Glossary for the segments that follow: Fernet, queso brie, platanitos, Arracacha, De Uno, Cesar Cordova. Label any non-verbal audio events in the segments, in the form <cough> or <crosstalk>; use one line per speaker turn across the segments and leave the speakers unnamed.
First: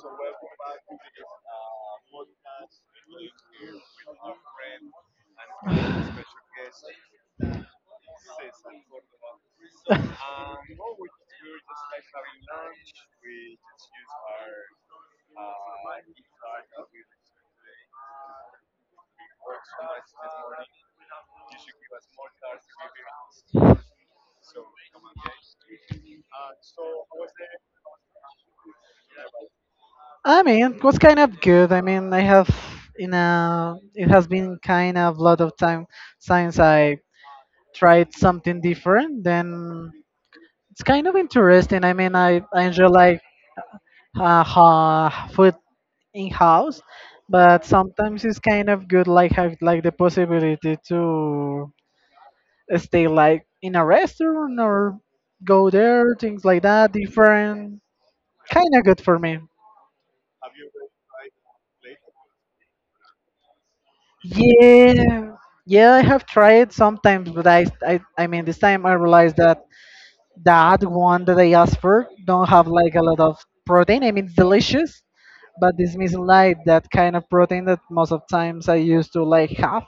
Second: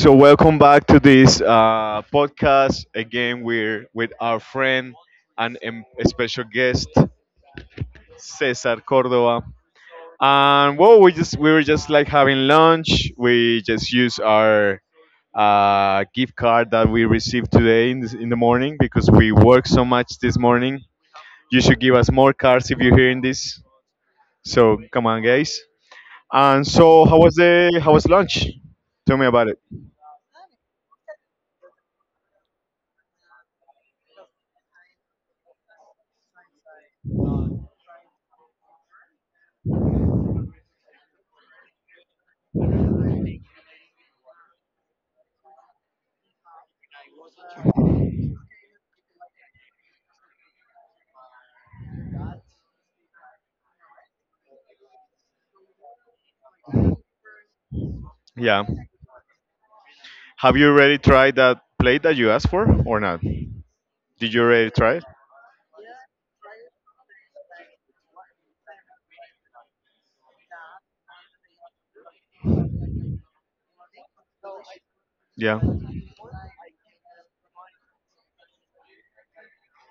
So welcome back to this podcast. Again, we're with our friend and special guest Cesar Cordova. And well, we were just like having lunch. We just used our gift card that we received today in, this, in the morning because we worked so much this morning. You should give us more cards if you're hearing this. So come on, guys. And so, how was lunch? Tell me about it.
I mean, it was kind of good. I mean, I have in a it has been kind of a lot of time since I tried something different. Then it's kind of interesting. I mean, I enjoy like food in house, but sometimes it's kind of good like have like the possibility to stay like in a restaurant or go there, things like that. Different,
Yeah.
kind of good for me.
Have you already tried that plate that you asked for or not? Did you already try it?
Yeah, yeah, I have tried sometimes, but I mean, this time I realized that that one that I asked for don't have like a lot of protein. I mean, it's delicious,
Yeah.
but this missing like that kind of protein that most of times I used to like have.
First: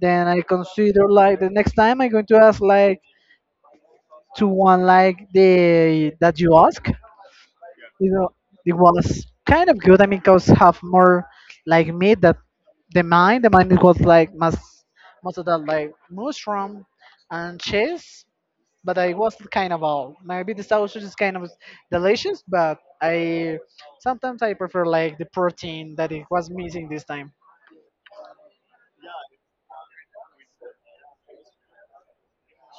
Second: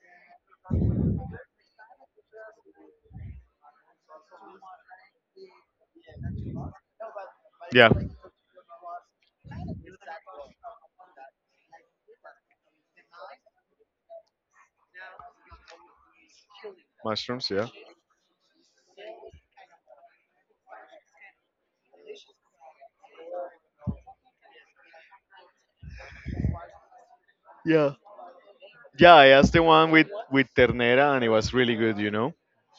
Then I consider like the next time I'm going to ask like to one like the that you ask,
Yeah,
you know, it was kind of good. I mean, cows have more like meat that the mine. The mine was like most most of the like mushroom
mushrooms.
and
Yeah.
cheese, but I was kind of all. Maybe the sausage is kind of delicious, but I sometimes I prefer like the protein that it was missing this time.
Yeah. Yeah, I asked the one with ternera, and it was really good.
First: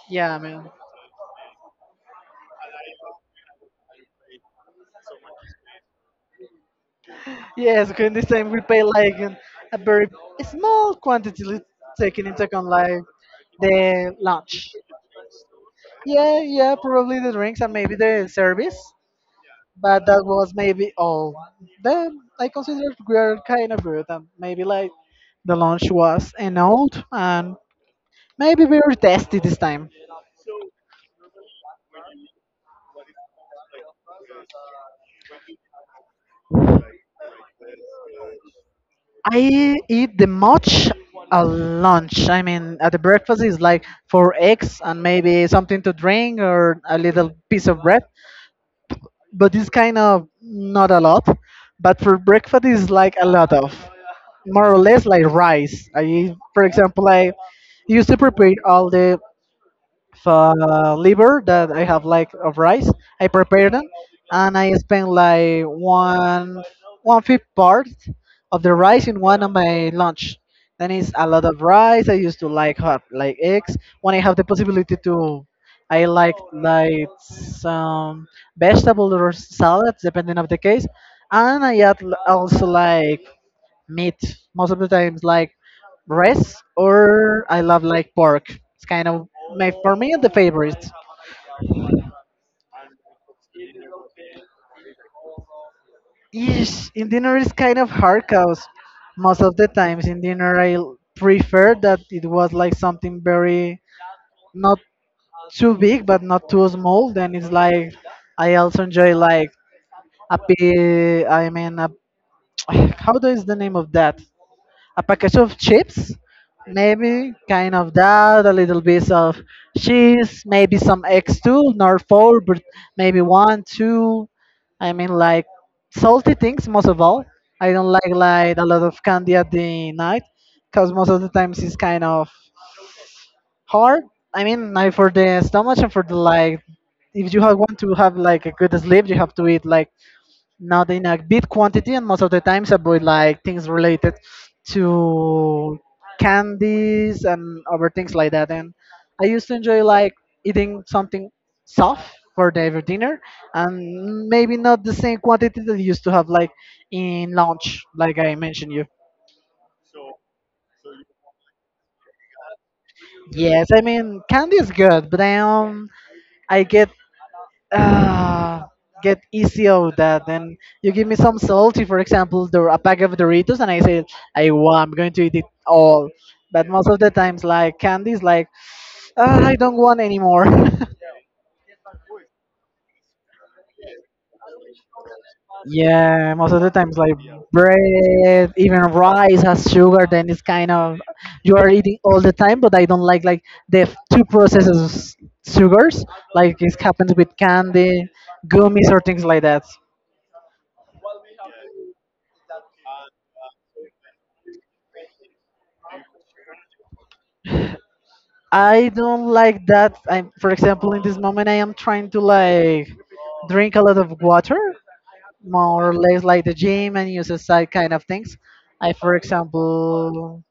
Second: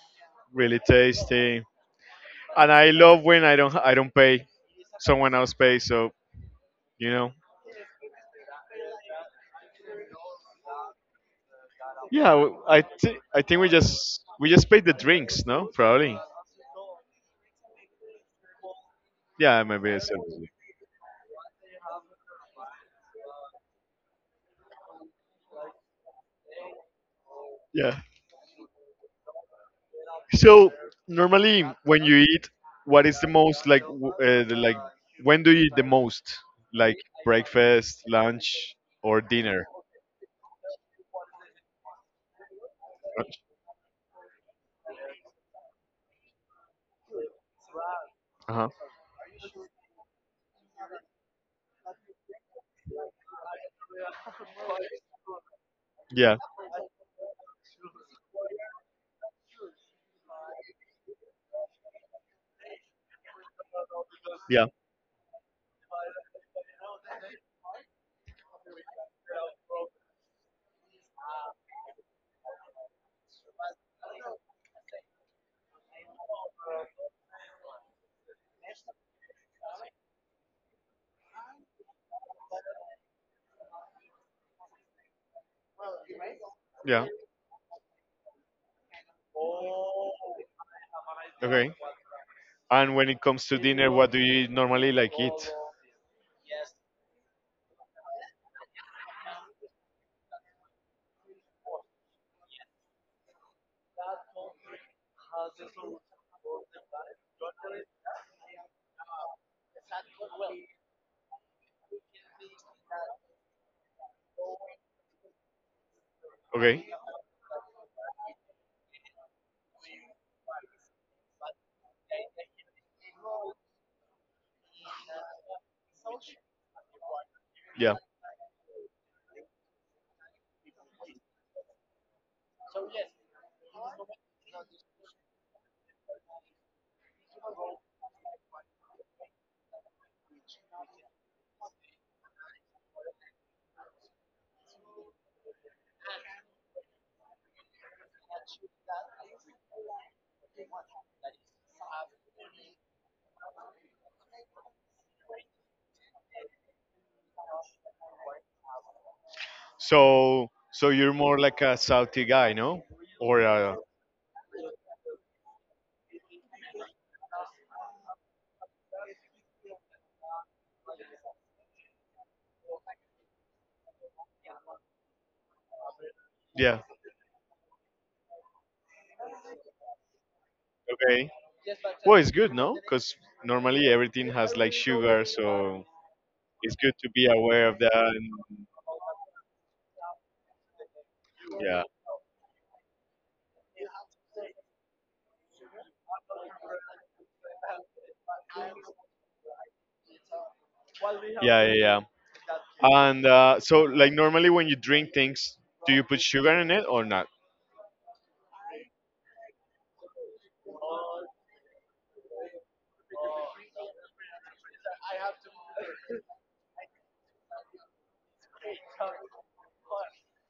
Yeah, man.
Really tasty. And I love when I don't pay, someone else pays. So you know.
Yes, okay, this time we pay like an, a very small quantity li- taking
Yeah,
into
w-
account
I
like
thi- I think
the
we just
lunch.
paid the drinks, no? Probably.
Yeah, yeah, probably the drinks and maybe the service,
Yeah, maybe.
but
So.
that was maybe all. Then I considered we are kind of good, and maybe like the lunch was an old, and
Yeah.
maybe we were tasty this time.
So normally, when you eat, what is the most like when do you eat the most? Like breakfast, lunch, or dinner?
I eat the much a lunch. I mean, at the breakfast is like 4 eggs and maybe something to drink or a little piece of bread,
Uh huh.
but it's kind of not a lot. But for breakfast, it's like a lot of more or less like rice. I,
Yeah.
for example, I used to prepare all the liver that I have like of rice. I prepare them and
Yeah.
I spend like one-fifth part of the rice in one of my lunch. Then it's a lot of rice. I used to like have like eggs. When I have the possibility to, I like some vegetable or salads depending of the case. And I add also like meat most of the times, like rice
Yeah.
or I love like pork. It's kind of my for me the favorite.
Okay. And when it comes to dinner, what do you normally like eat?
Yes, in dinner is kind of hard cause most of the times in dinner I prefer that it was like something very not too big but not too small. Then it's like I also enjoy like a I mean a, <sighs> <tsk> how do is the name of that? A package of chips,
Okay.
maybe kind of that, a little bit of cheese, maybe some eggs too, not four, but maybe one, two. I mean, like salty things most of all. I don't
Yeah.
like a lot of candy at the night, cause most of the times it's kind of hard. I mean, like for the stomach and for the like, if you have want to have like a good sleep, you have to eat like now they in a big quantity and most of the times about like things related to candies and other things like that. And I used to enjoy like eating something soft for the every dinner and maybe not the same quantity that you used to have like in lunch like I mentioned you.
So, you're more like a salty guy, no? Or
Yes,
a
I mean candy is good, but I get Ah, get easy of that. Then you give me some salty, for example, a pack of Doritos, and I say, I'm going to eat it all. But
Yeah.
most of the times, like candies, like ah, I don't want anymore. <laughs>
Okay. Well, it's good, no? Because normally everything has like sugar, so
Yeah, most of the times,
to
like
be aware of that. And,
bread, even rice has sugar. Then it's kind of you are
yeah.
eating all the time, but I don't like the two processes sugars, like it happens with candy, gummies, or things like that.
Yeah, yeah, yeah. And so, like, normally when you drink things, do you put sugar in it or not?
I don't like that. I'm, for example, in this moment, I am trying to like drink a lot of water, more or less like the gym and use side kind of things. I, for example,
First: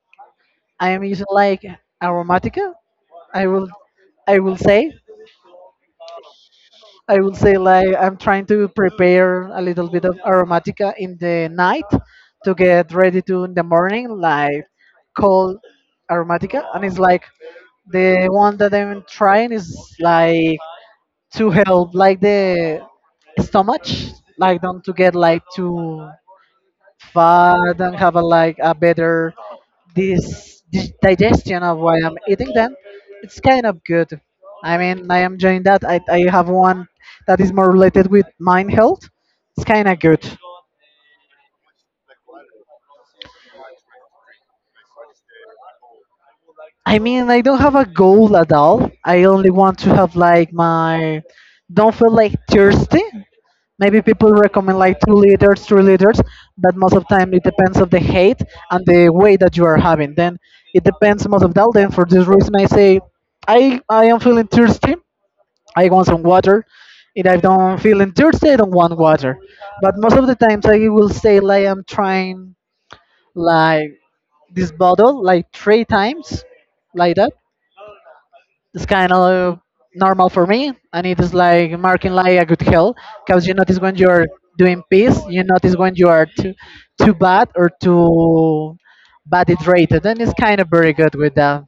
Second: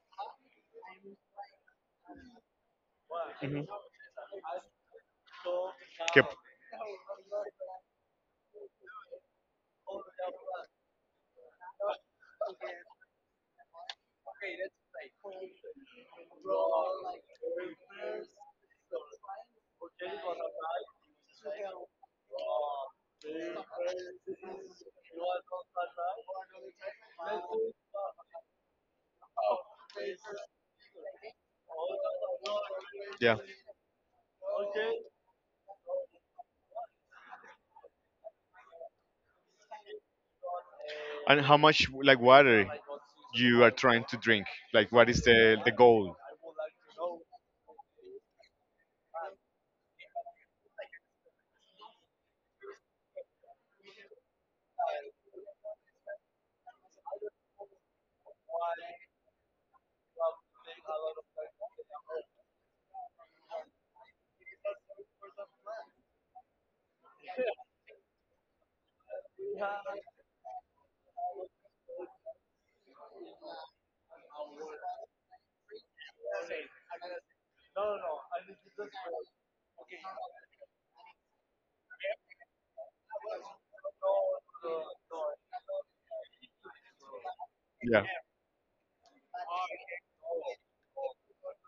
I am using like aromatica. I
Mhm.
will, I will say,
Que-
I will say like I'm trying to prepare a little bit of aromatica in the night to get ready to in the morning, like cold aromatica, and it's like the one that I'm trying is like to help like the stomach, like don't to get like too fat and have a like a better this digestion of what I'm eating. Then it's
Yeah.
kind of good. I mean, I am enjoying that. I have one that is more related with mind health. It's kind of good.
And how much like water you are trying to drink? Like what is the goal?
I mean, I don't have a goal at all. I only want to have like my don't feel like thirsty. Maybe people recommend like 2 liters, 3 liters, but most of the time it depends of the height and the weight that you are having. Then it depends most of that. Then for this reason, I say, I am feeling thirsty. I want some water. If I don't feeling thirsty, I don't want water. But most of the times, I will say like I'm trying like this bottle like 3 times, like that it's kind of normal for me, and it is like marking like a good hell, because you notice when you're doing peace, you notice when you are too bad or
Yeah.
too bad it rated, and it's kind of very good with that.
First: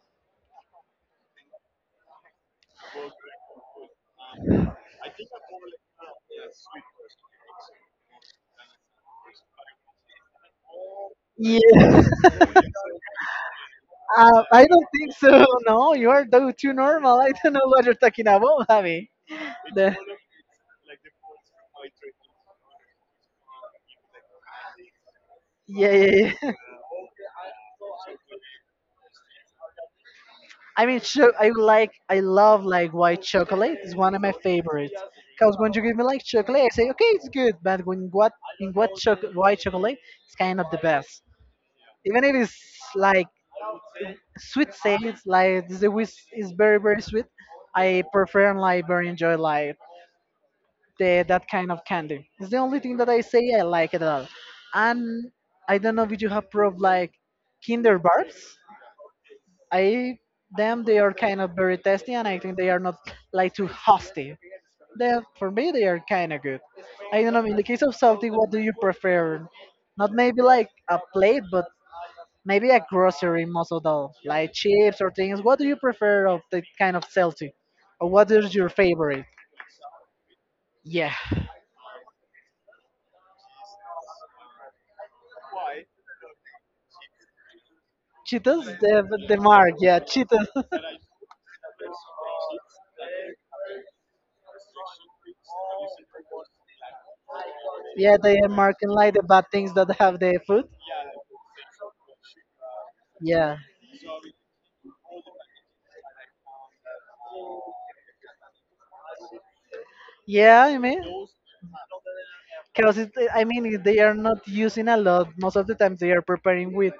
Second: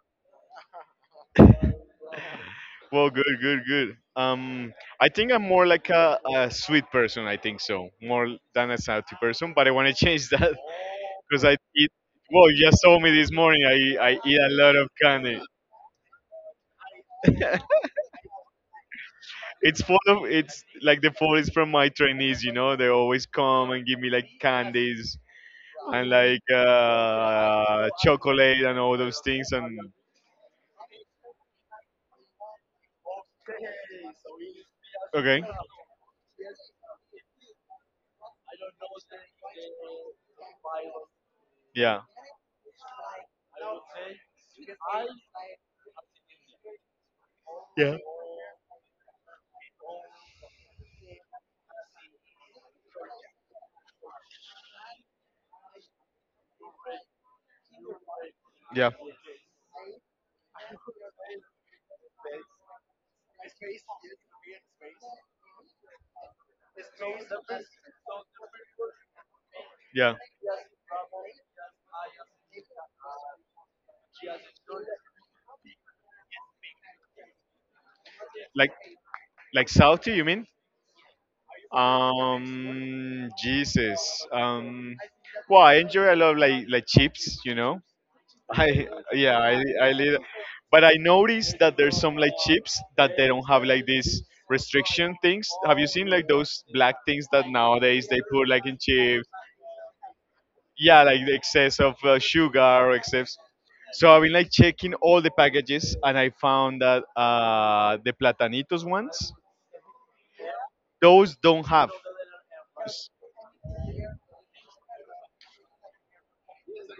Well, good, good, good. I think I'm more like a sweet person. I think so, more than a salty person. But I want to change that <laughs> because I eat.
Yeah, <laughs>
Well, you just told me this morning. I eat a
I
lot
don't
of
think
candy.
so. <laughs> No, you are too normal. <laughs> I don't know
<laughs>
what you're talking about, Javi.
It's
The-
full of. It's like the fall is from my trainees. You know, they always come and give me like candies
yeah,
and like
yeah,
chocolate and all those things. And
I mean, I like, I love like white chocolate. It's one of my favorites.
okay,
Cause when you give me like chocolate, I say okay, it's good. But when what in what choc white chocolate, it's kind of the best.
yeah.
Even if it's like sweet sales, like the whisk is very very sweet.
Yeah.
I prefer and like very enjoy like the that kind of candy. It's the only thing that I say I like it all. And I don't know if you have proved like Kinder bars.
Yeah.
I them they are kind of very testy, and I think they are not like too hostile. They for me they are kind of good. I don't know. In the case of salty, what do you prefer? Not maybe like a plate, but maybe a grocery most of all, like
Yeah.
chips or things. What do you prefer of the kind of salty, or what is your
Like
favorite?
like salty? You mean?
Yeah,
Jesus. Well, I enjoy a lot of like chips, you know. <laughs>
Cheetos,
I
the
yeah, I
mark.
I
Yeah,
live,
Cheetos.
but I noticed that there's some like chips that they don't have like these restriction things. Have you seen like those
<laughs>
black things that nowadays
Yeah,
they
they
put
are
like in
marking like the
chips?
bad things that have the food.
Yeah, like the excess of sugar or excess.
Yeah.
So I've been like checking all the packages, and I found that the platanitos ones
Yeah, I mean,
those don't have.
because it, I mean if they are not using a lot. Most of the times they are preparing with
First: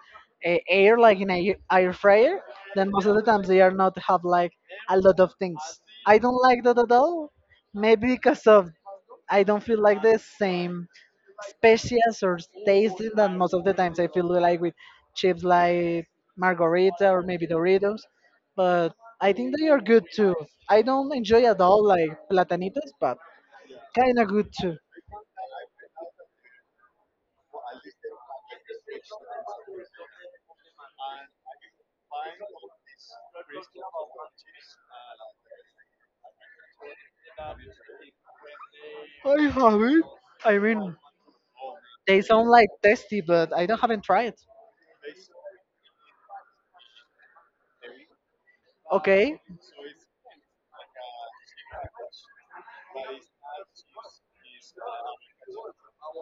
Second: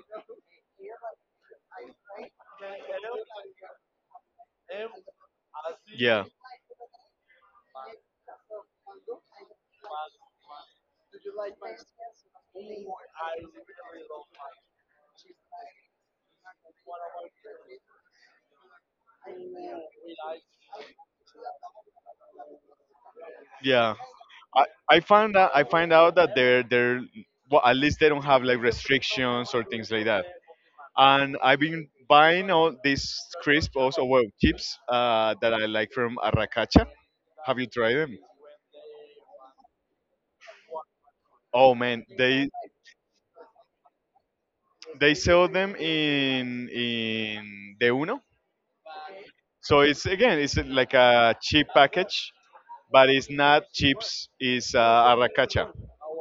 air, like in a air fryer. Then most of the times they are not have like a lot of things. I
Yeah,
don't like that at all. Maybe because of I don't feel like the same specials or tasting that most of the times I feel like with chips like margarita or maybe Doritos, but I think they are good too. I don't enjoy at all like platanitos, but
yeah.
kind of good
I,
too.
I found out I find out that they're well, at least they don't have like restrictions or things like that. And I've been buying all these crisps also well chips that I like from Arracacha. Have you tried them?
I have it. I mean,
Oh man,
they sound like tasty, but I don't haven't tried.
they sell them in De Uno.
Okay.
So it's again it's like a cheap package but it's not chips. It's arracacha.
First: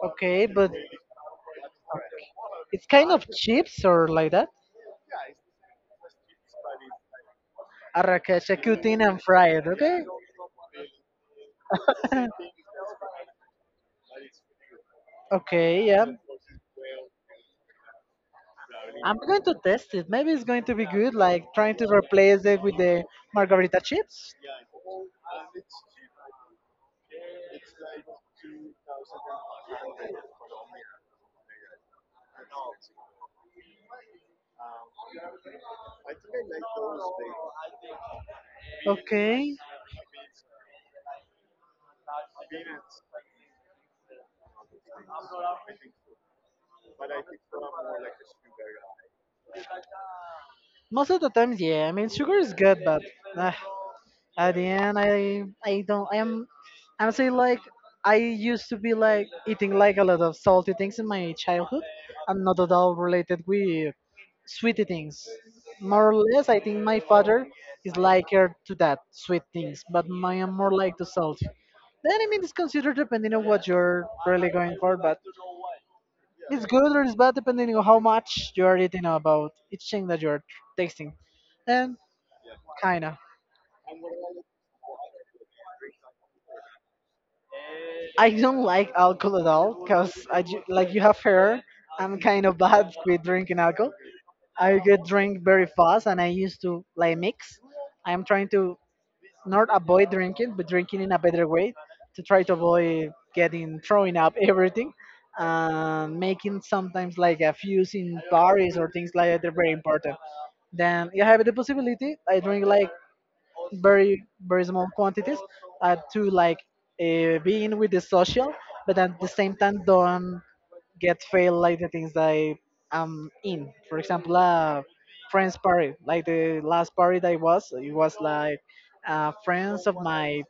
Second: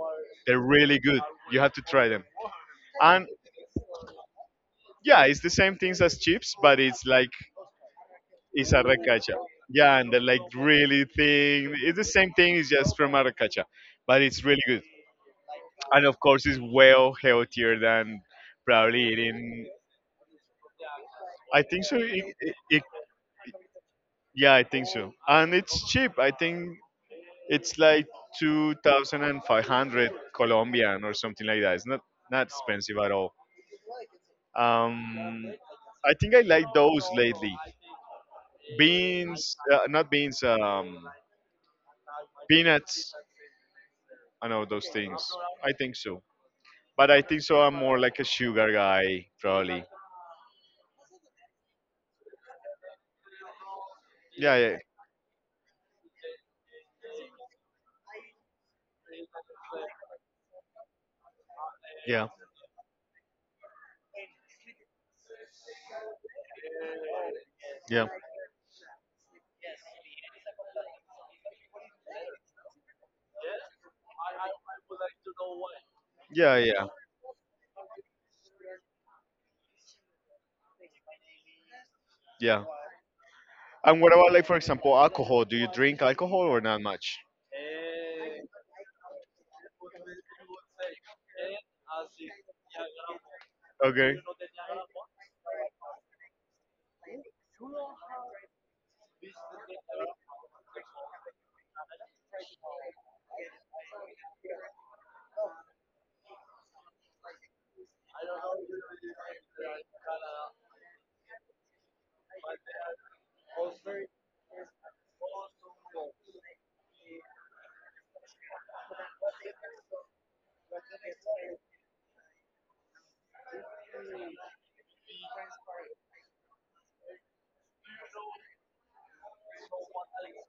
Okay,
They're
but
really good. You have to try them.
it's kind
And
of chips or like that.
yeah, it's the same things as chips, but it's like
Arracacha
it's
cutting and
arracacha.
fried.
Yeah,
Okay.
and they're like really thin. It's the same thing. It's just
<laughs>
from arracacha, but it's really good.
Okay. Yeah.
And of course, it's well healthier than probably
I'm going to
eating.
test it. Maybe it's going to be good, like
I
trying
think
to
so.
replace it with the margarita chips.
Yeah, I think so. And it's cheap. I think it's like two thousand and five hundred Colombian or something like that. It's not not expensive at all. Um, I think I like those lately.
Okay.
Beans, not beans, peanuts. I know those things. I think so. But I think so. I'm more like a sugar guy, probably.
Most of the times, yeah. I mean, sugar is good, but uh, at
Yeah,
the
yeah,
end, I don't I am honestly like I used to be like eating like a lot of salty things in my childhood.
yeah,
I'm not at all related with sweety things. More or less, I think my father is
yeah.
liker to that sweet things, but I am more like to salty. Then I mean, it's considered depending on what you're really going for, but
Yeah,
it's
yeah,
good or it's bad depending on how much you are eating about each thing that you're tasting. And
yeah.
kinda.
And what about like for example alcohol? Do you drink alcohol or not much?
I don't like alcohol at all because I like you have heard I'm kind of bad <laughs> with drinking alcohol.
Okay.
I get drink very fast and I used to like mix. I'm trying to not avoid drinking but drinking in a better way to try to avoid getting throwing up everything and making sometimes like a fuse in Paris or things like that. They're very important. Then if I have the possibility, I drink like very very small quantities to like be in with the social, but at the same time don't get fail like the things that I am in. For example, friends party, like the last party that I was, it was like friends of my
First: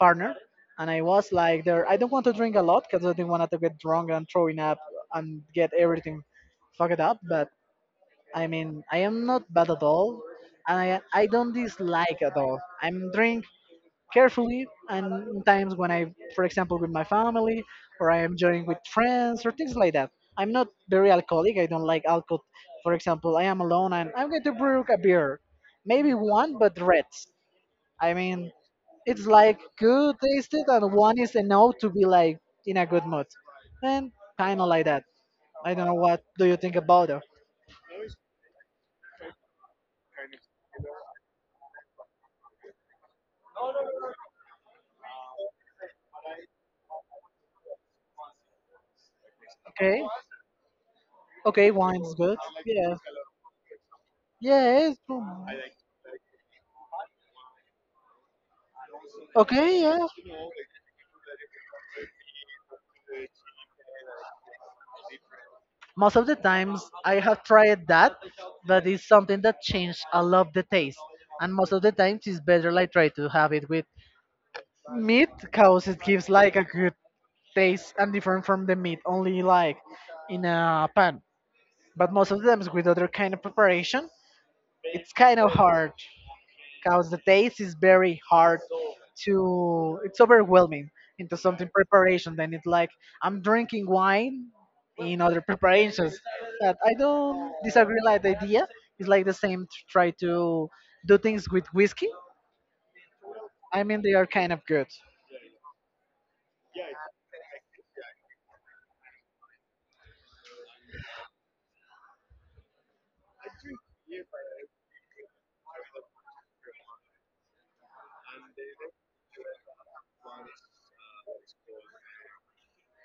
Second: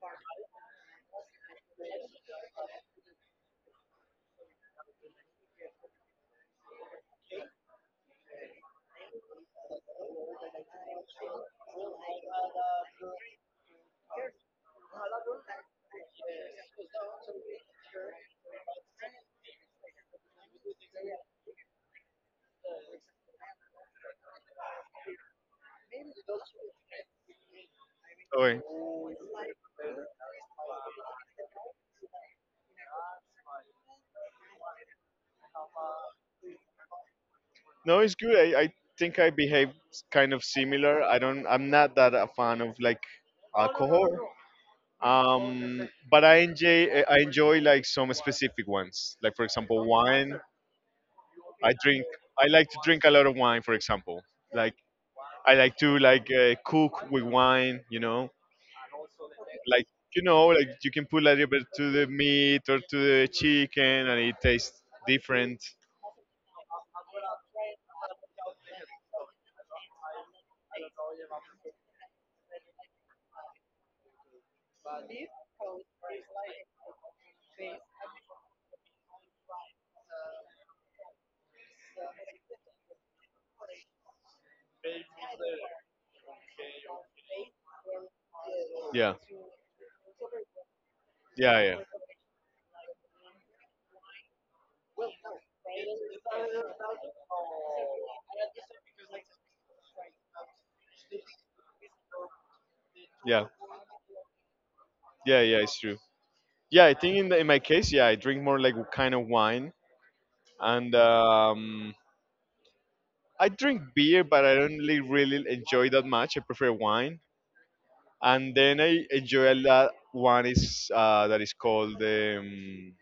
partner. And I was like there, I don't want to drink a lot because I didn't want to get drunk and throwing up and get everything fucked up. But I mean, I am not bad at all, and I don't dislike at all. I'm drink carefully. And times when I, for example, with my family or I am joining with friends or things like that. I'm not very alcoholic. I don't like alcohol. For example, I am alone and I'm going to brew a beer, maybe one, but reds. I mean,
Okay.
it's like good tasted, and one is enough to be like in a good mood, and kind of like that. I don't know what do you think about it.
No, it's good. I think I behave kind of similar. I don't. I'm not that a fan of like alcohol. But I enjoy like some specific ones. Like for example,
Okay.
wine.
Okay,
I
wine
drink.
is good.
I like to
Yeah.
drink a lot of wine. For example, like
Yes. Mm.
I like to like cook with wine, you know,
Okay,
like
yeah.
you know, like you can put a little bit to the meat or to the chicken, and it tastes different.
Most of the times I have tried that, but it's something that changed a lot the taste. And most of the times it's better like try to have it with meat because it gives like a good taste and different from the meat only like in a pan. But most of the times with other kind of preparation, it's kind of hard, because the taste is very hard
Yeah,
to, it's overwhelming into
yeah,
something
yeah.
preparation. Then it's like I'm drinking wine in other preparations that I don't disagree like the idea. It's like the same to try to do things with whiskey.
Yeah,
I mean, they are kind of good.
yeah, yeah. It's true. Yeah, I think in my case, yeah, I drink more like kind of wine, and I drink beer, but I don't really, really enjoy that much. I prefer wine. And then I enjoy a lot. One is that is called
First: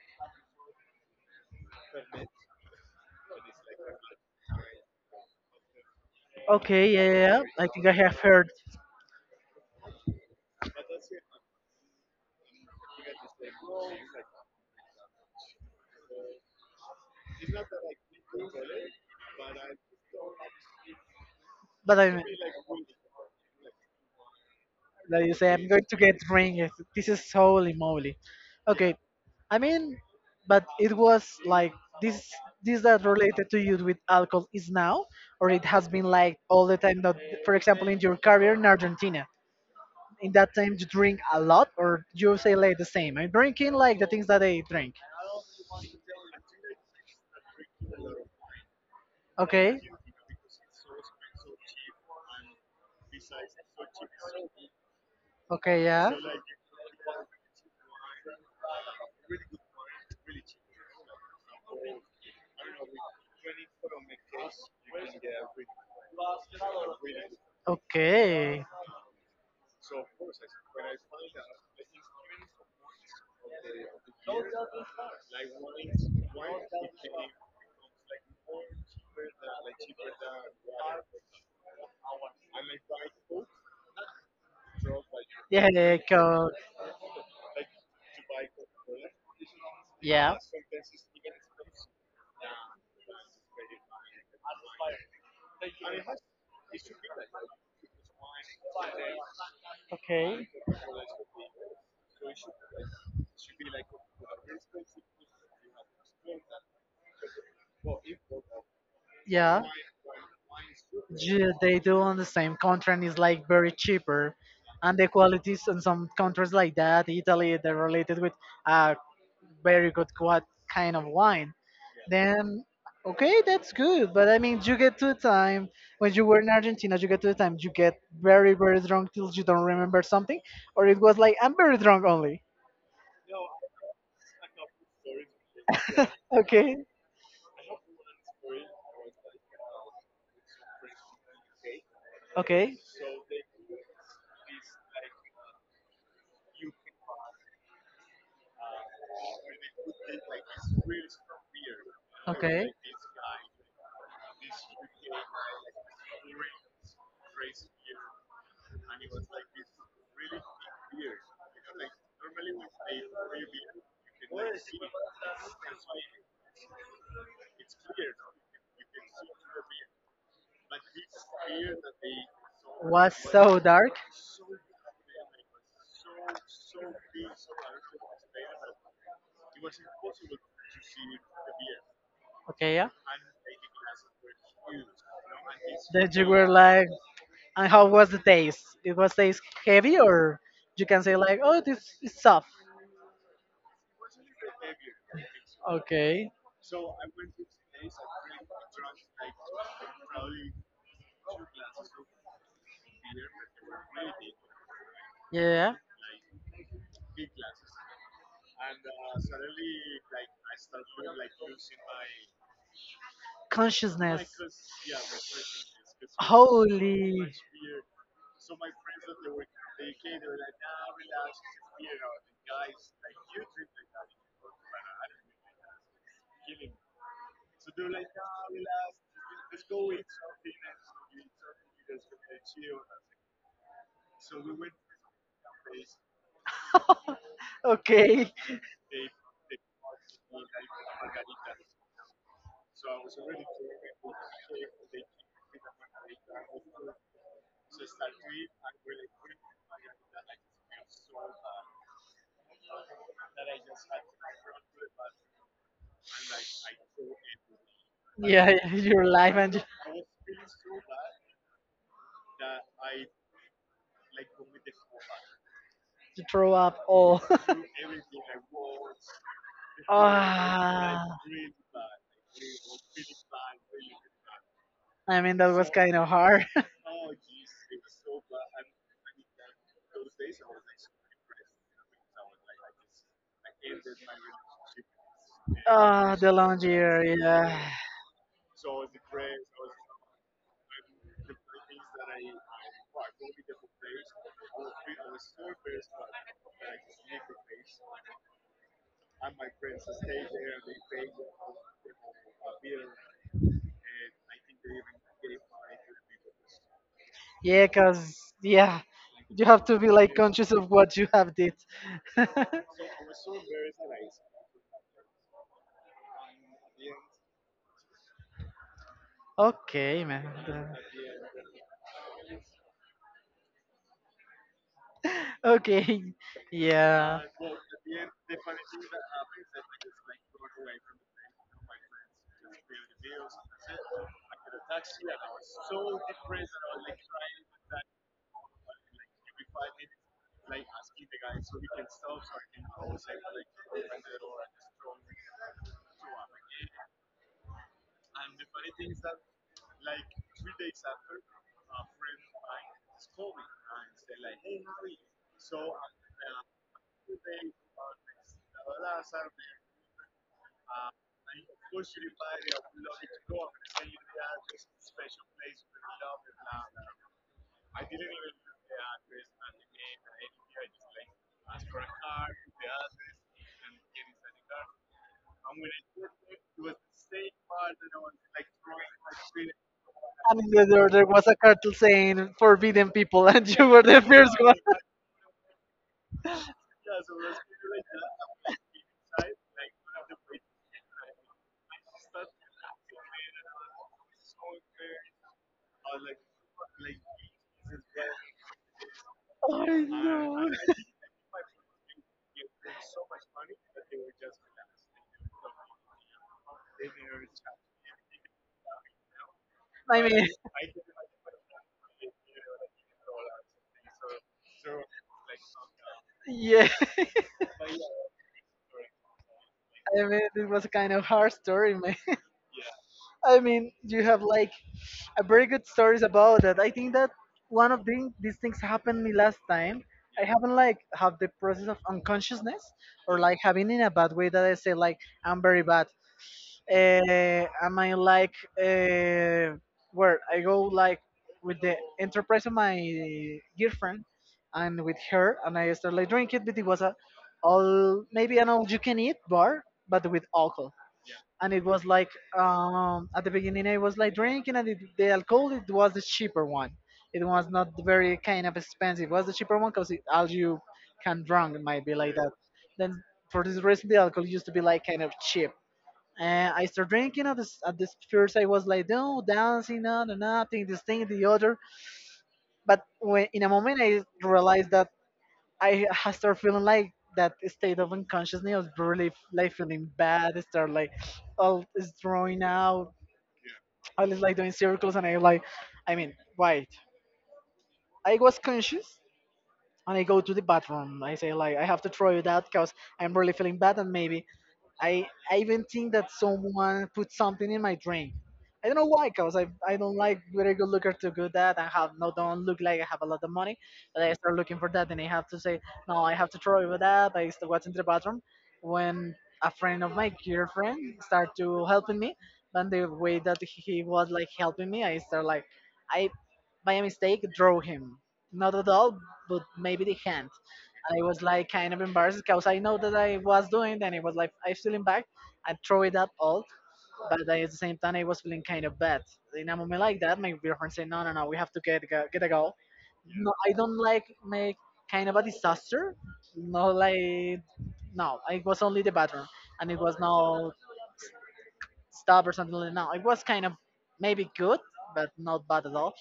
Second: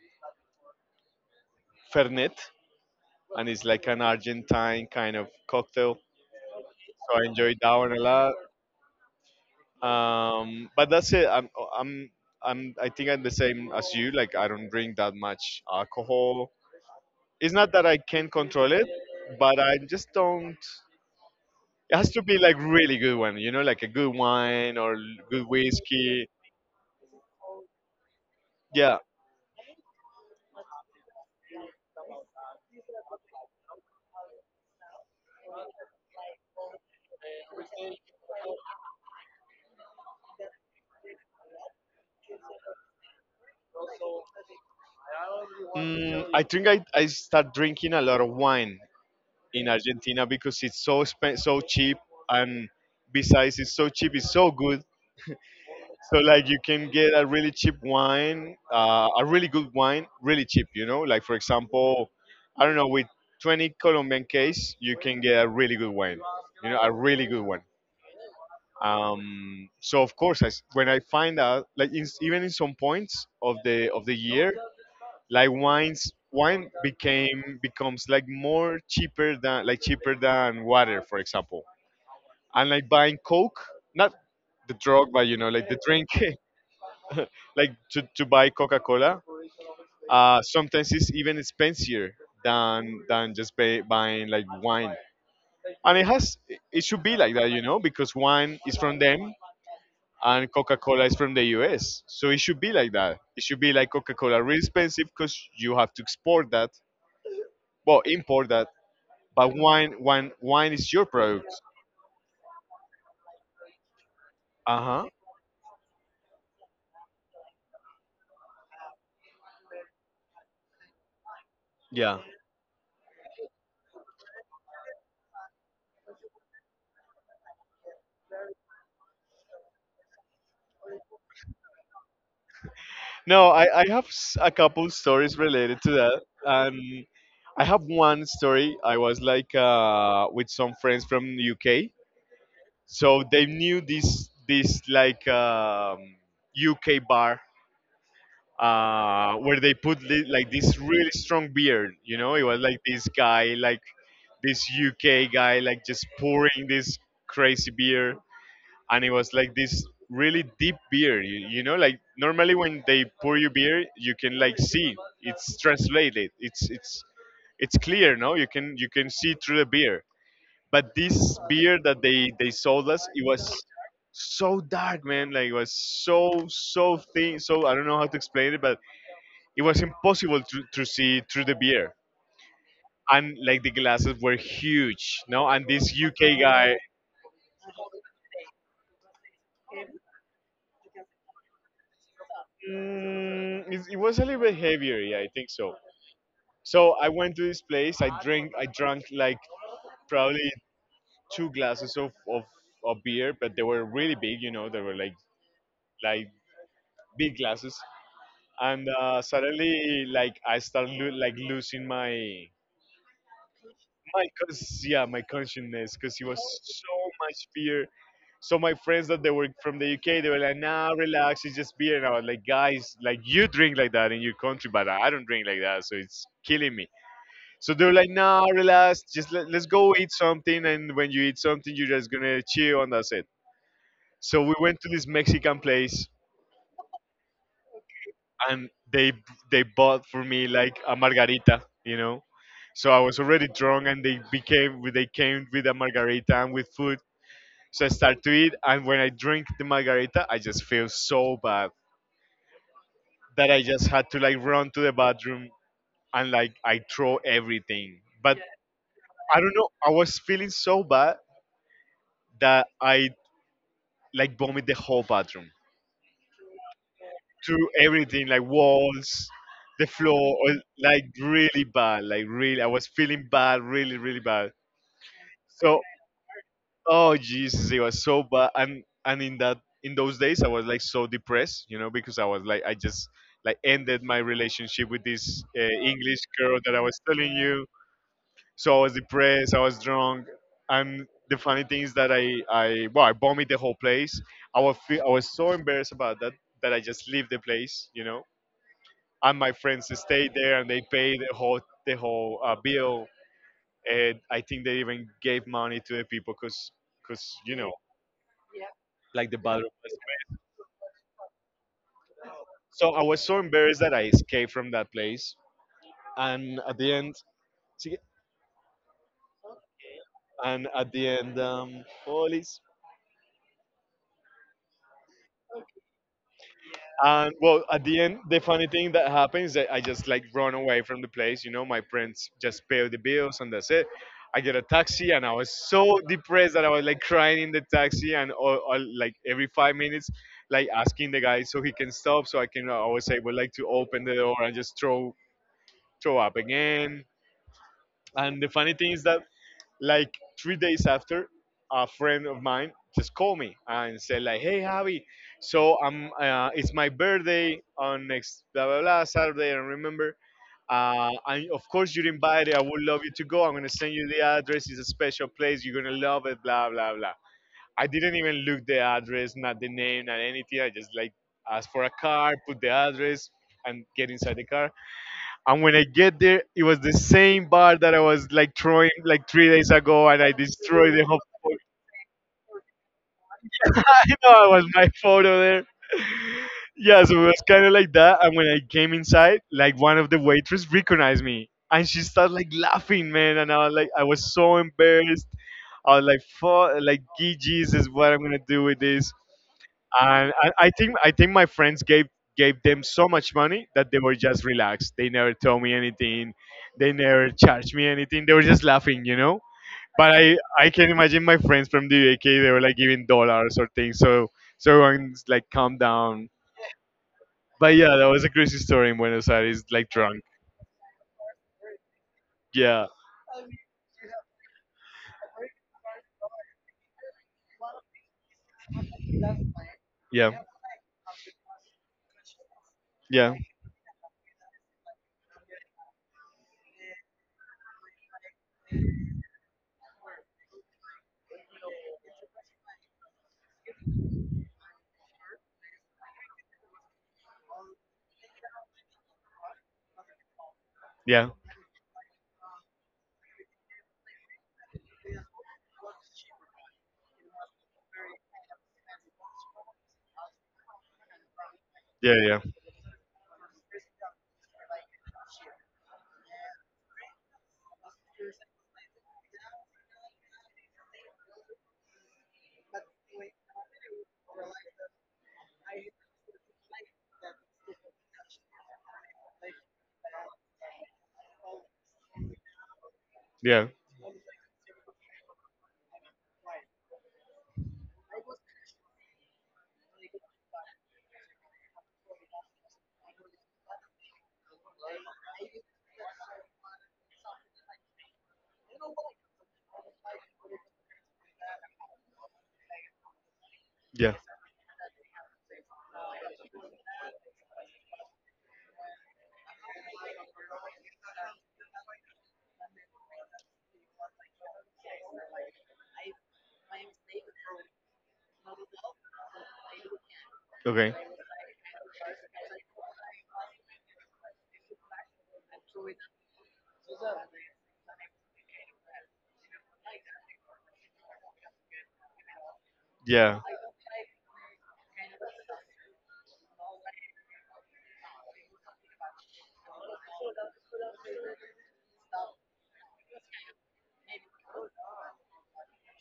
Fernet, and it's like an Argentine kind of cocktail.
Okay, yeah, yeah
So I
yeah.
enjoy
I
that
think I
one a
have
lot.
heard.
But that's it. I'm, I think I'm the same as you. Like I don't drink that much alcohol. It's not that I can't control it, but I just don't. It
But I
has to
mean,
be like really good one, you know, like a good wine or
that you
good
say I'm going to get
whiskey.
ringed. This is holy moly. Okay,
Yeah.
I mean, but it was like this. This that related to you with alcohol is now, or it has been like all the time. That, for example, in your career in Argentina, in that time you drink a lot, or you say like the same, I'm drinking like the things that I drink.
Mm, I think I start drinking a lot of wine in
Okay.
Argentina because it's so so cheap, and besides, it's so cheap, it's so good.
Okay, yeah.
So like you can get a really cheap wine, a really good wine, really cheap. You know, like for example, I don't know, with 20 Colombian case, you can get a really good wine. You know, a really good one.
Okay.
So of course, I s when I find out, like even in some points of the year, like wines wine became becomes like more cheaper than like cheaper than water, for example, and like buying coke, not the drug but you know like
Yeah,
the
yeah,
drink, <laughs>
Coke.
like to buy coca-cola.
Yeah.
Sometimes it's even expensier than just buying like wine, and it has it should be like that, you know, because wine is from them and
Okay.
coca-cola is from the US, so it should be like that. It should be like coca-cola really expensive because you have to export that, well, import that. But
Yeah.
wine is your product.
Ju- they do on the same contract. It's like very cheaper,
Uh
and
huh.
the qualities in some countries like that, Italy, they're related with a very good what kind of wine.
Yeah.
Then, okay, that's good. But I mean, you get to a time when you were in Argentina, you get to a time you get very, very drunk till you don't remember something, or it was like I'm very drunk only.
No, I have a couple stories related to that,
<laughs> Okay,
and I have one story. I was like with some friends from UK, so they knew this like UK bar where they like this really strong beer. You know, it
okay,
was
okay.
like this guy, like this UK guy, like just pouring this crazy beer, and it was like this really deep beer. You know, like normally when they pour you beer you can like see it's translated it's clear, no, you can you can see through the beer, but this beer that they sold us,
Was
it was
so dark.
so dark, man, like it was so so thin, so I don't know how to explain it, but it was impossible to see through the beer,
Okay, yeah.
and like the glasses were huge, no, and this
That you
uk
were
guy
like, and how was the taste? It was taste heavy, or you can say like, oh, this is soft.
mm, it was a little bit heavier, yeah, I think so.
Okay.
So I went to this place. I drink. I drank like probably two glasses of beer, but they were really big. You know, they were
Yeah.
like big glasses. And suddenly, like I started like losing my
Consciousness.
yeah, my consciousness because it was so
Holy.
much beer. So my friends that they were from the UK, they were like, "Nah, relax, it's just beer." And I was like, "Guys, like you drink like that in your country, but I don't drink like that, so it's killing me." So they're like, nah, relax, just let's go eat something. And when you eat something, you're just gonna chill, and that's it. So we went to this Mexican place,
<laughs> Okay.
and they bought for me like a margarita, you know. So I was already drunk, and they came with a margarita and with food. So I start to eat, and when I drink the margarita, I just feel so bad that I just had to like run to the bathroom, and like I throw everything. But
Yeah, yeah, your life
I don't
and you,
know, I was feeling so bad that I like vomit the whole bathroom
you throw up all.
through everything, like walls, the
<laughs>
floor, or, like
Ah,
really bad, like really. I was feeling bad, really, really bad.
I mean, that was
So,
kind of hard. <laughs>
oh Jesus, it was so bad. And in that in those days, I was like so depressed, you know, because I was like I just like ended my relationship with this
Ah,
English
the
girl
long
that I was
year.
telling you.
Yeah.
So I was depressed. I was drunk. And the funny thing is that I well, I vomited the whole place. I was, I was so embarrassed about that that I just leave the place, you know. And my friends stayed there and they paid the whole bill. And I think they even gave money to the people because, cause you
Yeah,
know,
because, yeah,
like the
you have
bathroom.
to be like conscious of what you have did. <laughs>
So I was so embarrassed that I escaped from that place. And at the end, see,
Okay, man.
and
<laughs>
at the end, police.
Okay. Yeah.
And
And
well, at the end, the funny thing that happens that I just like run away from the place. My friends just pay the bills and that's it. I get a taxi and I was so depressed that I was like crying in the taxi and all, like every 5 minutes, like asking the guy so he can stop so I was able like to open the door and just throw up again. And the funny thing is that like 3 days after, a friend of mine just called me and said like, "Hey, Javi, so it's my birthday on next blah blah blah Saturday. And remember, and of course you're invited. I would love you to go. I'm gonna send you the address. It's a special place. You're gonna love it. Blah blah blah." I didn't even look the address, not the name, not anything. I just like asked for a car, put the address, and get inside the car. And when I get there, it was the same bar that I was like throwing like 3 days ago, and I
the other,
destroyed the
there
whole.
was a
<laughs>
cartel saying forbidden people, <laughs> and you were
I
the first
know it
one. <laughs>
was my photo there. Yeah, so it was kind of like that. And when I came inside, like one of the waitress recognized me, and she started like laughing, man. And I was like, I was so embarrassed. I was like, "Fuck, like, gee, Jesus, what I'm gonna do with this?"
Oh,
And I,
no.
I think I think my friends gave them so much money that they were just relaxed. They never told me anything. They never charged me anything. They were just laughing, you know.
I
But
mean,
I can imagine my friends from the UK. They were like giving dollars or things. So everyone's like calm down.
yeah.
But yeah, that was a crazy story in Buenos Aires. Like
<laughs> I
drunk.
mean, it was a kind of hard story, man.
Yeah.
<laughs> I mean, you have like a very good stories about that. I think that one of the, these things happened me last time. I
Yeah.
haven't like have the process of unconsciousness, or
Yeah.
like having in a bad way that I say like I'm very bad. Am I like uh, where I go like with the enterprise of my girlfriend, and with her, and I started like drinking. But it was a all maybe an all you can eat bar, but with alcohol.
Yeah.
And it was like at the beginning I was like drinking, and it, the alcohol it was the cheaper one. It was not very kind of expensive. It was the cheaper one because all you can drunk it might be like
Yeah,
that.
yeah.
Then for this reason the alcohol used to be like kind of cheap. And I started drinking at this first. I was like no dancing on and nothing this thing the other. But when, in a moment I realized that I ha- start feeling like that state of unconsciousness, of really like feeling bad, I start like all is drawing out.
Yeah.
I was like doing circles, and I like, I mean, right. I was conscious, and I go to the bathroom. I say like, I have to throw it out because I'm really feeling bad, and maybe I even think that someone put something in my drink. I don't know why, cause I don't like very good looker to do that. I have no don't look like I have a lot of money, but I
Yeah.
start looking for that, and I have to say no, I have to throw over that. I still what's in the bathroom when a friend of my girlfriend start to helping me, but the way that he was like helping me, I start like I by a mistake draw him, not at all, but maybe the hand.
Okay.
I was like kind of embarrassed because I know that I was doing, and it was like I feeling bad. I throw it up all, but then at the same time I was feeling kind of bad. In a moment like that, my girlfriend said, "No, no, no, we have to get go- get a goal." No,
Yeah.
I don't like make kind of a disaster. No, like no, it was only the bathroom, and it was no stop or something like that. No, it was kind of maybe good, but not bad at all.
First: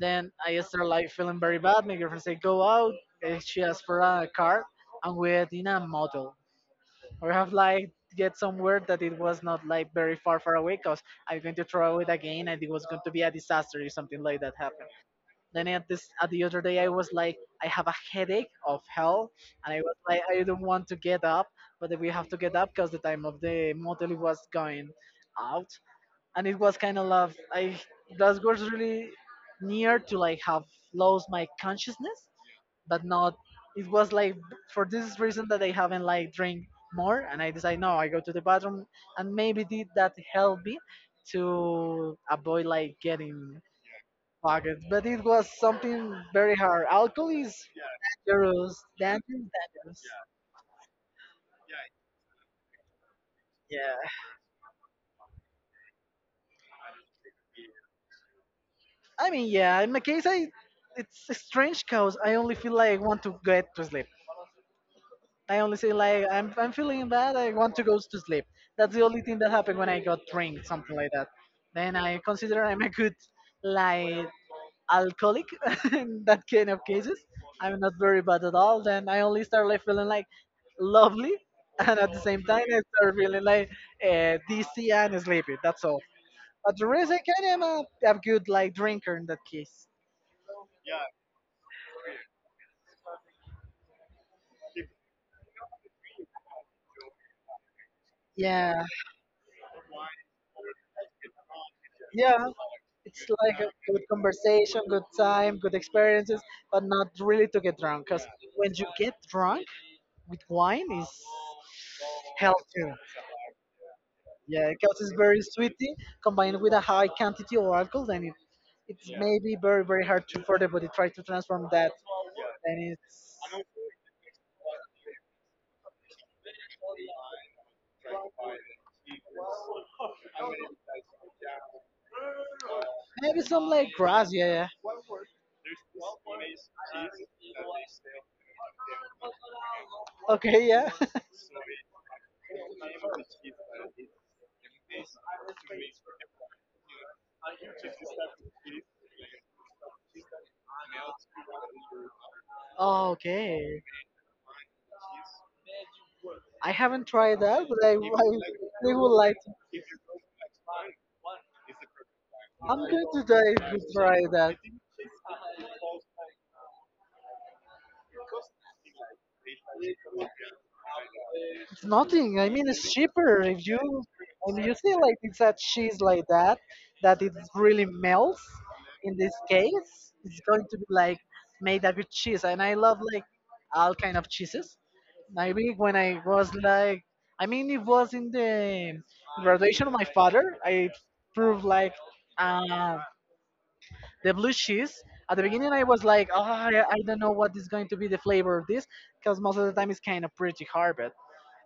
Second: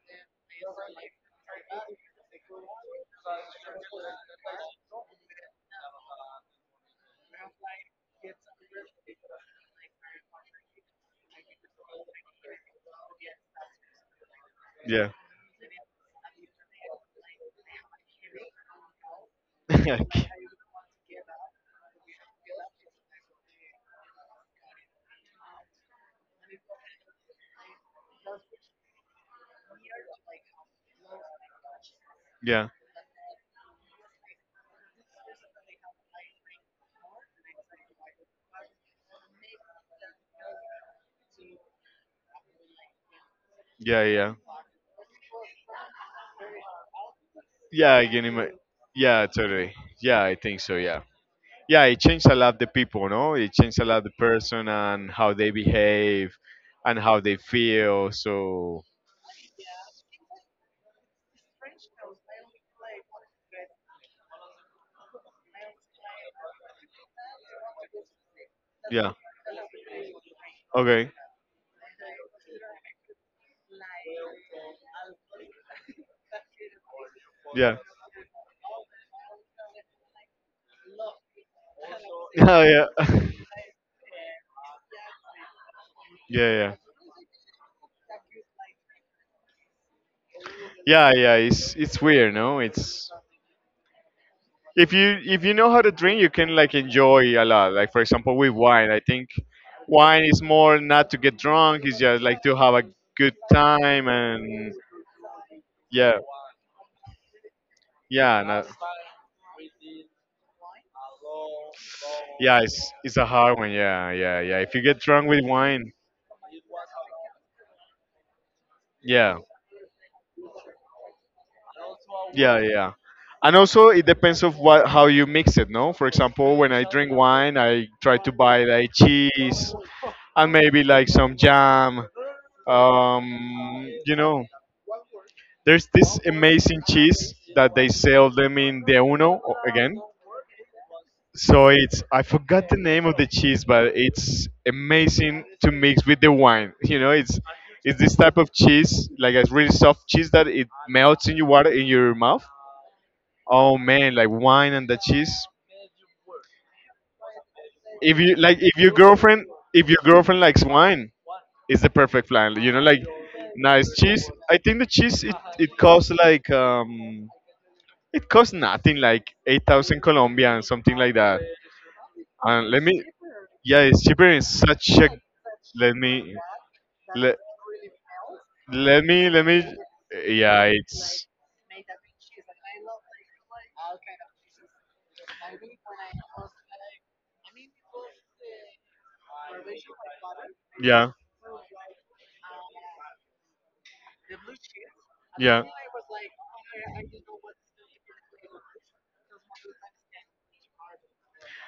Then I start like feeling very bad. My girlfriend said, "Go out." And she asked for a car, and we had in a motel. We have like get somewhere that it was not like very far away because I'm going to throw it again, and it was going to be a disaster if something like that happened.
Yeah.
Then at this at the other day I was like I have a headache of hell, and I was
<laughs>
like
Okay.
I don't want to get up, but we have to get up because the time of the motel was going out. And it was kind of love. I that was really near to like have lost my consciousness,
Yeah.
but not. It was like for this reason that I haven't like drink more, and I decide no, I go to the bathroom, and maybe did that help me to avoid like getting
Yeah. Yeah.
pockets. But it was something very hard. Alcohol is
Yeah. I can imagine.
dangerous, dangerous,
Yeah. Totally.
dangerous.
Yeah. I think so. Yeah. Yeah. It changed a lot the people. No. It changed a
Yeah,
lot the person and how they behave and how they feel. So.
I mean, yeah. In my case, I it's strange because I only feel like I want to get to sleep. I only say like I'm feeling bad. I want to go to sleep. That's the
Yeah.
only thing that happened when I got drink, something
Okay.
like that. Then I consider I'm a good like alcoholic <laughs> in that kind of cases.
Yeah.
I'm
<laughs>
not very bad at all. Then I only start like feeling like lovely, <laughs> and at the same
Oh,
time
yeah.
I start
<laughs>
feeling like dizzy and sleepy. That's all.
Yeah. Yeah.
But the rest I kind of am a good like drinker in that case.
Yeah. Yeah. It's weird, no? It's, if you know how to drink, you can like enjoy a lot, like for example with
Yeah,
wine. I think wine is more not to get drunk, it's just like
yeah.
to have a
It's
good
like a
time.
good
And
conversation, good time, good
yeah,
experiences, but not really to get drunk. Because
yeah, not,
when you get drunk with wine, is
yeah,
hell
it's
too.
it's a hard one, yeah, yeah, yeah. If
Yeah,
you get
because it's
drunk with
very
wine,
sweety combined with a high quantity of alcohol, then it, it's
yeah,
maybe very very hard to for the body try to transform that.
yeah, yeah.
And it's
And also it depends of what how you mix it, no? For example, when I drink wine, I try to buy like cheese and maybe like some jam.
maybe some
Um,
like
you
grass.
know,
Yeah, yeah.
there's this amazing cheese that they sell them in the Uno again.
Okay, yeah.
So it's I forgot the name of the cheese, but it's amazing to mix with the wine. <laughs> You know, it's this type of cheese, like a really soft cheese that it
<laughs>
melts in your water in your mouth. Oh
Okay.
man, like wine and the cheese.
I haven't tried that, but
If
I
you like, if your
really would like
girlfriend,
to.
if your girlfriend likes wine, it's the perfect flan. You know,
I'm
like
going to
nice cheese.
try
I
that.
think the cheese it costs like it costs nothing, like 8,000 Colombian, something like that.
It's nothing. I
And
mean,
let
it's
me,
cheaper if
yeah,
you
it's cheaper in
and you
such
see
a
like it's that
let
cheese like
me
that that it
let
really melts.
let
In
me
this
let me
case, it's
yeah,
going to be like
it's,
made up with cheese, and I love like all kind of cheeses. I think when I was like, I mean, it was in the graduation of my father. I
yeah,
proved like uh, the blue cheese. At the
yeah.
beginning, I was like, oh, I don't know what is going to be the flavor of this, because most of the time it's kind of pretty hard. But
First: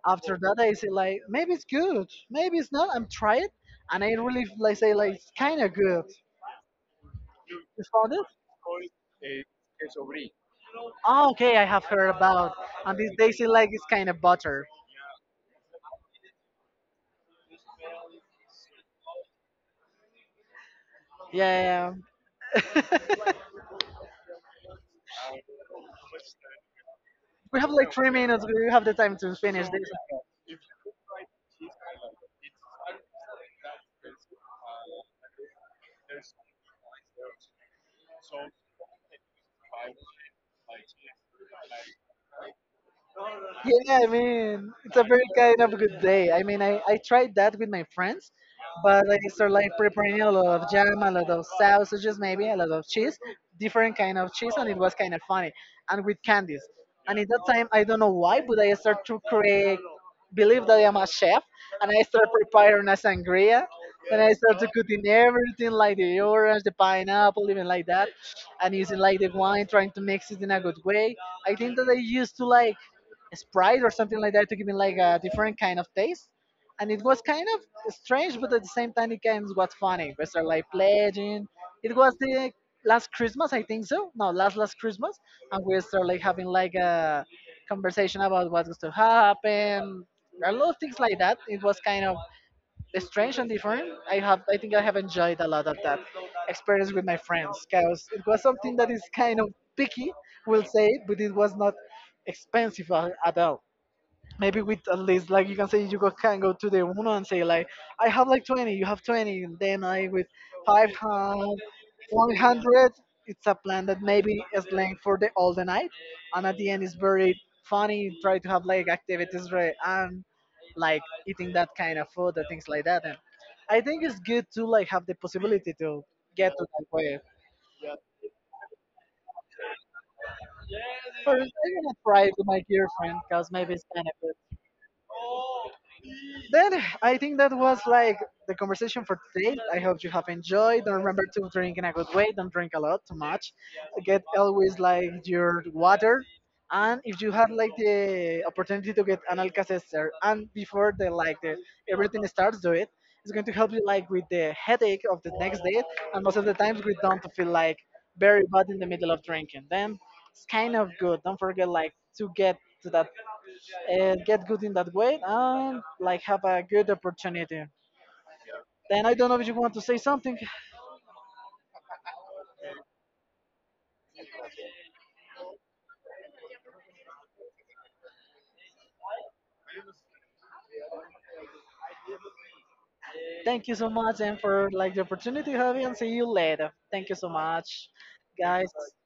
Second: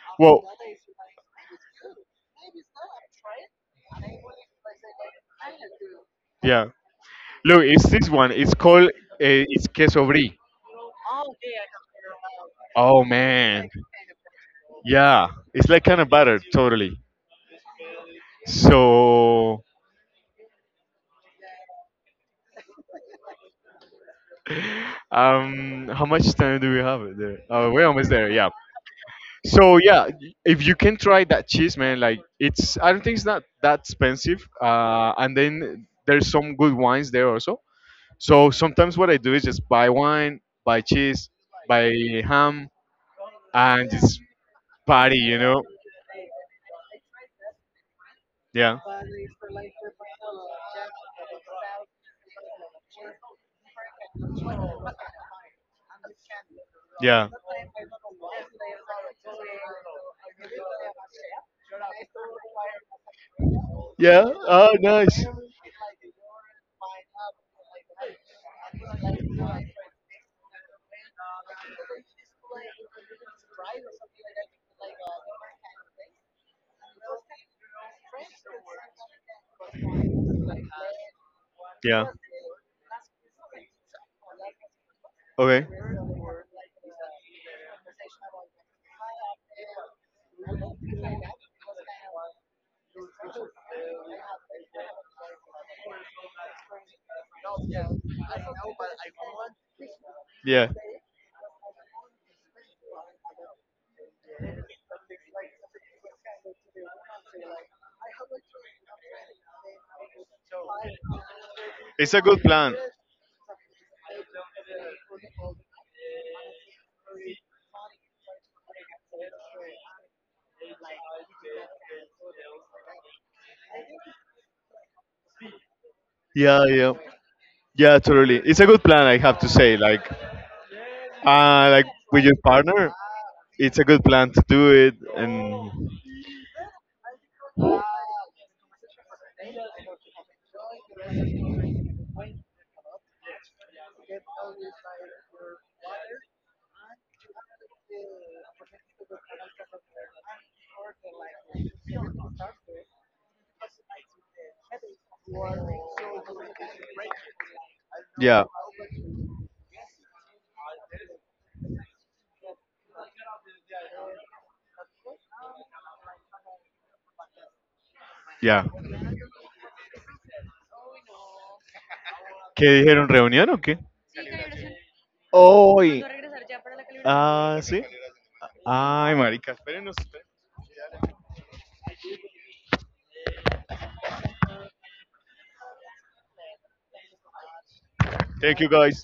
after
Well,
that, I say like, maybe it's good, maybe it's not. I'm try it, and I really like say like it's kind of good.
yeah. Look,
You
it's this
found it?
one. It's called it's queso brie.
Oh, okay, I have heard about. And
Oh
these days, it like
man,
it's kind of butter.
yeah, it's like kind of butter, totally. So,
Yeah, yeah, yeah.
how much time do we have there?
We have
We're
like three
almost there.
minutes.
Yeah.
We have the time to finish
So yeah,
this.
if you can try that cheese, man, like it's I don't think it's not that expensive. And then there's some good wines there also. So sometimes what I do is just buy wine, buy cheese, buy ham, and
Yeah, I
just
mean, it's a
party,
very
you know?
kind of good day. I mean, I tried that with my friends,
Yeah.
but they start like preparing a lot of jam, a lot of sausages, maybe a lot of cheese, different kind of cheese, and it was kind of funny, and with candies. And at
Yeah.
that time, I don't know why, but I start to create, believe that I am a chef, and I start preparing a sangria. And
Yeah.
I start to
Oh,
cutting
nice.
everything like the orange, the pineapple, even like that, and using like the wine, trying to mix it in a good way. I think that I used to like Sprite or something like that to give it like a different kind of taste, and it was kind of strange, but at the same time, it games was funny. We started like pledging. It
Yeah.
was the last Christmas, I think so. No, last Christmas, and
Okay.
we started like having like a conversation about what's going to happen. A lot of things like that. It was kind of strange and different. I have, I think, I have enjoyed a lot of that experience with my friends because it was something that is kind of picky, we'll
Yeah.
say, but it was not expensive a- at all, maybe with at least like you can say you go, can go to the uno and say like I have like 20, you have 20, and then I with 500,
It's a good plan.
100. It's a plan that maybe is playing for the all the night, and at the end it's very funny. Try to have like activities right and like eating that kind of food and things like that. And I think it's good to like have the possibility to get to
Yeah,
that
yeah.
way.
Yeah, totally. It's a good plan, I have to say. Like, uh,
First, I'm
like
gonna
with
try
your
to my
partner,
girlfriend because maybe
it's
it's
a
kind
good
of.
plan to do it.
Then I think that was like the conversation for today. I hope you have enjoyed. Don't remember to drink in a good way. Don't drink a lot, too much. Get always like your water. And if you had like the opportunity to get an Alka-Seltzer and before the like the everything starts, do it. It's going to help you like with the headache of the next day. And most of the times we don't feel like
And
very
ya,
bad in the middle of drinking. Then it's kind of good. Don't forget like to get to that and get good in that way and like have a good opportunity.
ya.
Then I don't know if you want to say something.
¿Qué dijeron? ¿Reunión o qué? ¡Hoy! Ah, sí. Ay, marica, espérenos.
Thank you so much and for like the opportunity having and see you later. Thank you so much,
Thank you
guys.
guys.